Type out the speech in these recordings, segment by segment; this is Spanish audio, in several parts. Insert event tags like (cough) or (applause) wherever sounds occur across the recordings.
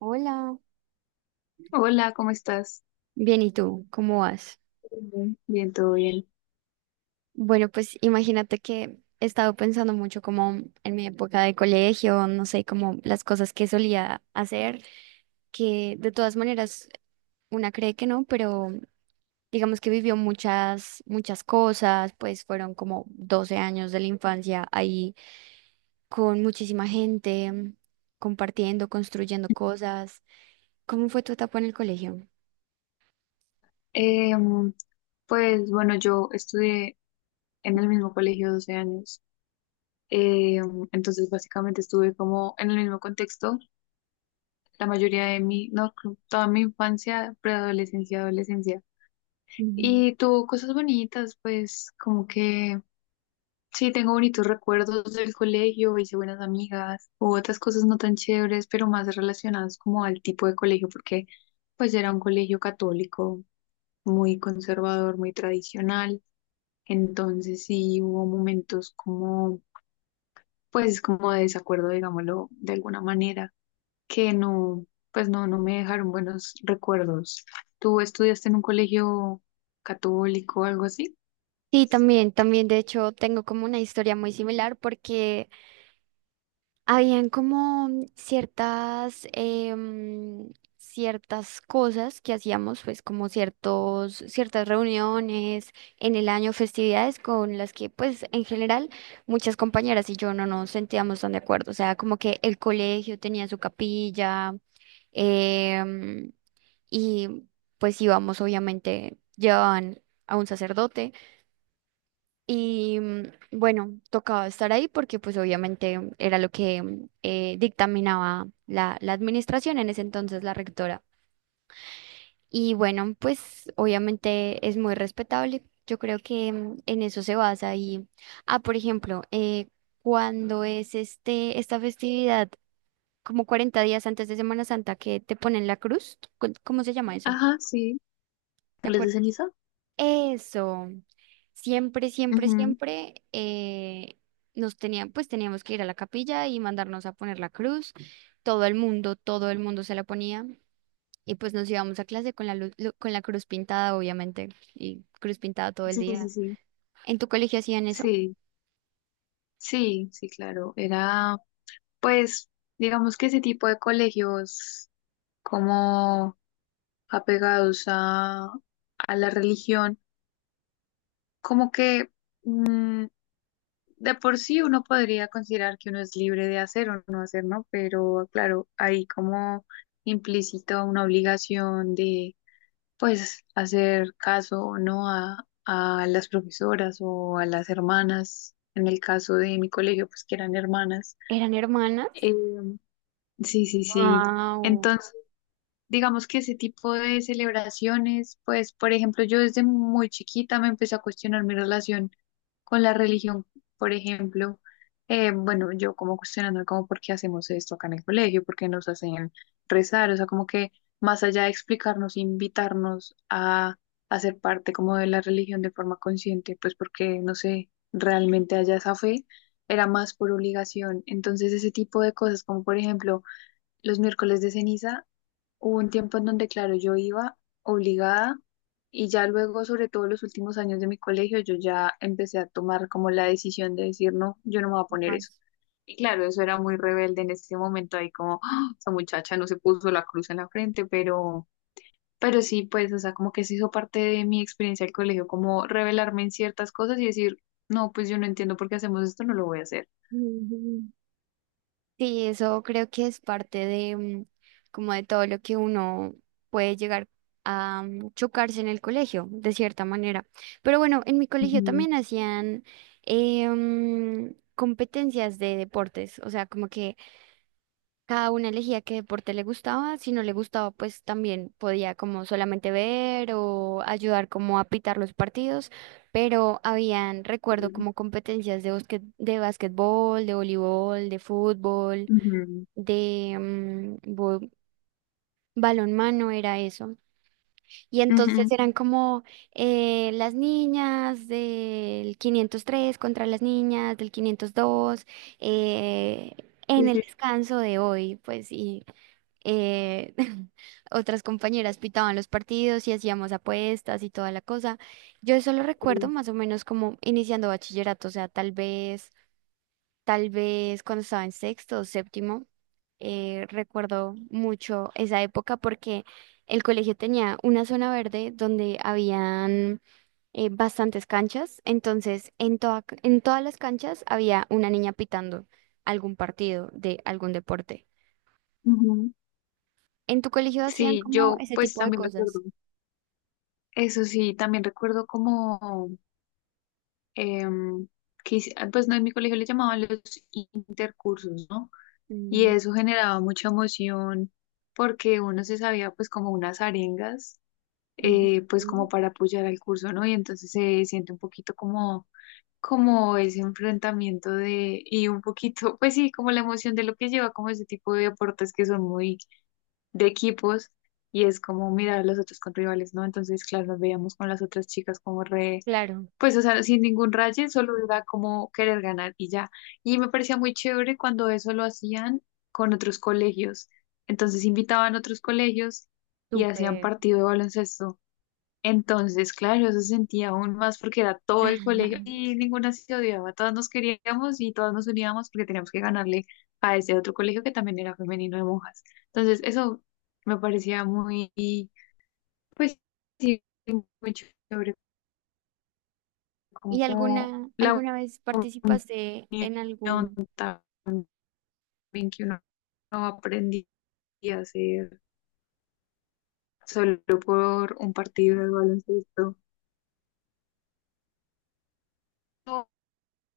Hola, Hola, ¿cómo estás? bien, ¿y tú? ¿Cómo vas? Bien, bien, todo bien. Bueno, pues imagínate que he estado pensando mucho como en mi época de colegio, no sé, como las cosas que solía hacer, que de todas maneras una cree que no, pero digamos que vivió muchas, muchas cosas, pues fueron como 12 años de la infancia ahí con muchísima gente, compartiendo, construyendo cosas. ¿Cómo fue tu etapa en el colegio? Em, pues bueno, yo estudié en el mismo colegio 12 años. Entonces básicamente estuve como en el mismo contexto la mayoría de mi, no, creo, toda mi infancia, preadolescencia, adolescencia. Y tuvo cosas bonitas, pues como que sí, tengo bonitos recuerdos del colegio, hice buenas amigas, hubo otras cosas no tan chéveres, pero más relacionadas como al tipo de colegio, porque pues era un colegio católico muy conservador, muy tradicional. Entonces sí hubo momentos como, pues como de desacuerdo, digámoslo, de alguna manera, que no, pues no, no me dejaron buenos recuerdos. ¿Tú estudiaste en un colegio católico o algo así? Sí, también, también, de hecho, tengo como una historia muy similar porque habían como ciertas, ciertas cosas que hacíamos, pues como ciertas reuniones en el año, festividades con las que, pues, en general, muchas compañeras y yo no nos sentíamos tan de acuerdo. O sea, como que el colegio tenía su capilla, em, y pues íbamos, obviamente, llevaban a un sacerdote. Y bueno, tocaba estar ahí porque pues obviamente era lo que dictaminaba la administración en ese entonces, la rectora. Y bueno, pues obviamente es muy respetable. Yo creo que en eso se basa. Y, ah, por ejemplo, cuando es esta festividad, como 40 días antes de Semana Santa, que te ponen la cruz, ¿cómo se llama eso? Ajá, sí. ¿Te ¿Les de acuerdas? ceniza? Eso, siempre, siempre, Ujú. siempre nos tenían, pues teníamos que ir a la capilla y mandarnos a poner la cruz. Todo el mundo se la ponía y pues nos íbamos a clase con con la cruz pintada, obviamente, y cruz pintada todo el Sí, sí, día. sí. ¿En tu colegio hacían eso? Sí, sí, sí, claro. Era, pues, digamos que ese tipo de colegios como apegados a, la religión. Como que mm, de por sí uno podría considerar que uno es libre de hacer o no hacer, ¿no? Pero claro, hay como implícito una obligación de, pues, hacer caso o no a las profesoras o a las hermanas, en el caso de mi colegio, pues que eran hermanas. ¿Eran hermanas? Em, sí, sí, sí. Wow, Digamos que ese tipo de celebraciones, pues, por ejemplo, yo desde muy chiquita me empecé a cuestionar mi relación con la religión, por ejemplo, bueno, yo como cuestionando como por qué hacemos esto acá en el colegio, por qué nos hacen rezar, o sea, como que más allá de explicarnos, invitarnos a, hacer ser parte como de la religión de forma consciente, pues porque, no sé, realmente haya esa fe, era más por obligación. Entonces, ese tipo de cosas, como por ejemplo, los miércoles de ceniza. Hubo un tiempo en donde, claro, yo iba obligada y ya luego, sobre todo los últimos años de mi colegio, yo ya empecé a tomar como la decisión de decir, no, yo no me voy a poner eso. más. Y claro, eso era muy rebelde en ese momento, ahí como, "Ah, esa muchacha no se puso la cruz en la frente", pero sí, pues, o sea, como que se hizo parte de mi experiencia del colegio, como revelarme en ciertas cosas y decir, no, pues yo no entiendo por qué hacemos esto, no lo voy a hacer. Sí, eso creo que es parte de como de todo lo que uno puede llegar a chocarse en el colegio, de cierta manera. Pero bueno, en mi colegio Ujú, también hacían competencias de deportes, o sea, como que cada una elegía qué deporte le gustaba, si no le gustaba, pues también podía como solamente ver o ayudar como a pitar los partidos, pero habían, recuerdo, sí, como competencias de de básquetbol de voleibol, de fútbol ujú, de balonmano era eso. Y entonces ujú, eran como las niñas del 503 contra las niñas del 502 eh, en sí, el sí, descanso de hoy, pues y eh, (laughs) otras compañeras pitaban los partidos y hacíamos apuestas y toda la cosa. Yo eso lo recuerdo sí, más o menos como iniciando bachillerato, o sea, tal vez cuando estaba en sexto o séptimo, recuerdo mucho esa época porque el colegio tenía una zona verde donde habían bastantes canchas, entonces en en todas las canchas había una niña pitando algún partido de algún deporte. ujú. ¿En tu colegio hacían Sí, como yo ese pues tipo de también cosas? recuerdo, eso sí, también recuerdo como em, ah, pues no, en mi colegio le llamaban los intercursos, ¿no? Y Mm, eso generaba mucha emoción porque uno se sabía pues como unas arengas, pues ujú. como para apoyar al curso, ¿no? Y entonces se siente un poquito como, como ese enfrentamiento de, y un poquito, (laughs) pues sí, como la emoción de lo que lleva como ese tipo de deportes que son muy de equipos y es como mirar a los otros con rivales, ¿no? Entonces, claro, nos veíamos con las otras chicas como Claro, pues, o sea, sin ningún raye, solo era como querer ganar y ya. Y me parecía muy chévere cuando eso lo hacían con otros colegios. Entonces, invitaban a otros colegios y hacían súper. partido de baloncesto. Entonces, claro, eso se sentía aún más porque era todo el colegio (laughs) y ninguna se odiaba, todas nos queríamos y todas nos uníamos porque teníamos que ganarle a ese otro colegio que también era femenino de monjas. Entonces, eso me parecía muy, pues sí, muy chévere, ¿Y como la alguna vez participaste en unión algún... también que uno no aprendía a hacer solo por un partido de baloncesto.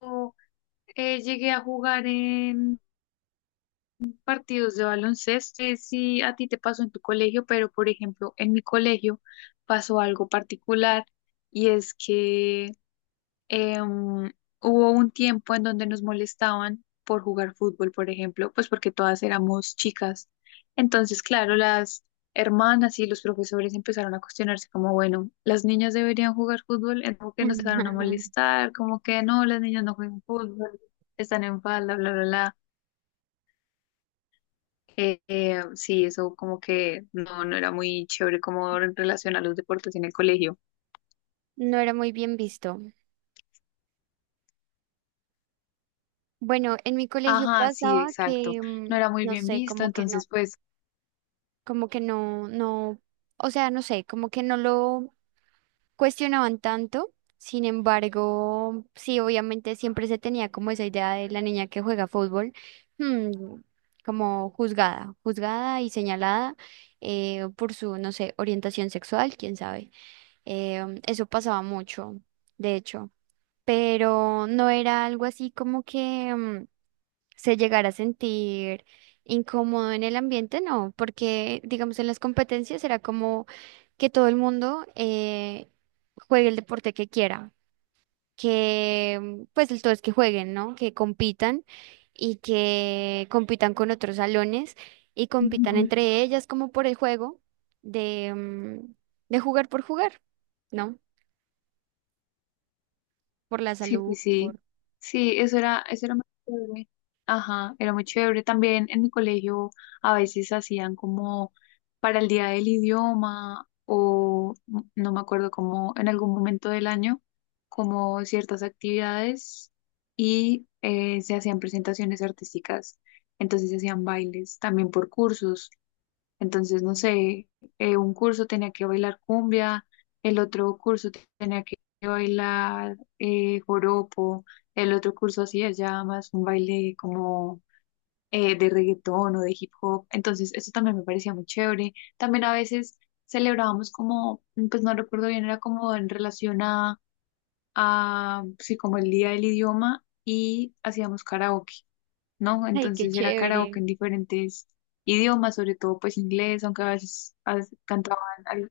Yo, llegué a jugar en partidos de baloncesto, sé si a ti te pasó en tu colegio, pero por ejemplo, en mi colegio pasó algo particular y es que em, hubo un tiempo en donde nos molestaban por jugar fútbol, por ejemplo, pues porque todas éramos chicas. Entonces, claro, las hermanas y los profesores empezaron a cuestionarse como, bueno, las niñas deberían jugar fútbol, en como que nos empezaron a (laughs) molestar, como que no, las niñas no juegan fútbol, están en falda, bla, bla, bla. Sí, eso como que no, no era muy chévere como en relación a los deportes en el colegio. No era muy bien visto. Bueno, en mi colegio Ajá, sí, pasaba exacto. que, No era muy no bien sé, visto, entonces pues, como que no, no, o sea, no sé, como que no lo cuestionaban tanto. Sin embargo, sí, obviamente siempre se tenía como esa idea de la niña que juega fútbol, mm, como juzgada, juzgada y señalada por su, no sé, orientación sexual, quién sabe. Eso pasaba mucho, de hecho, pero no era algo así como que se llegara a sentir incómodo en el ambiente, no, porque digamos en las competencias era como que todo el mundo juegue el deporte que quiera, que pues el todo es que jueguen, ¿no? Que compitan y que compitan con otros salones y compitan ujú, entre ellas como por el juego de, mm, de jugar por jugar, ¿no? Por la sí, sí, salud, sí. por... Sí, eso era muy chévere. Ajá, era muy chévere. También en mi colegio a veces hacían como para el día del idioma o no me acuerdo como en algún momento del año, como ciertas actividades y se hacían presentaciones artísticas. Entonces se hacían bailes también por cursos. Entonces, no sé, un curso tenía que bailar cumbia, el otro curso tenía que bailar joropo, el otro curso hacía ya más un baile como de reggaetón o de hip hop. Entonces, eso también me parecía muy chévere. También a veces celebrábamos como, pues no recuerdo bien, era como en relación a, sí, como el día del idioma y hacíamos karaoke. ¿No? Ay, qué Entonces era karaoke chévere. en diferentes idiomas, sobre todo pues inglés, aunque a veces cantaban al-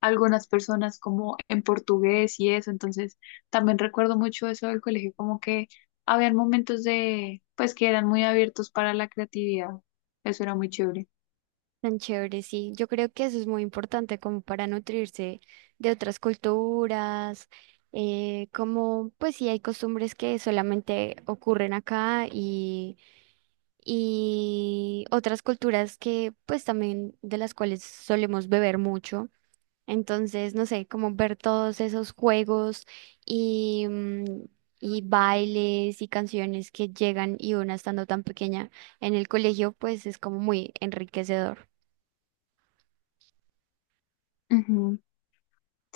algunas personas como en portugués y eso, entonces también recuerdo mucho eso del colegio, como que habían momentos de, pues que eran muy abiertos para la creatividad, eso era muy chévere. Tan chévere, sí. Yo creo que eso es muy importante como para nutrirse de otras culturas, como pues sí hay costumbres que solamente ocurren acá y, otras culturas que pues también de las cuales solemos beber mucho. Entonces, no sé, como ver todos esos juegos y, mm, y bailes y canciones que llegan y una estando tan pequeña en el colegio, pues es como muy enriquecedor. Ujú.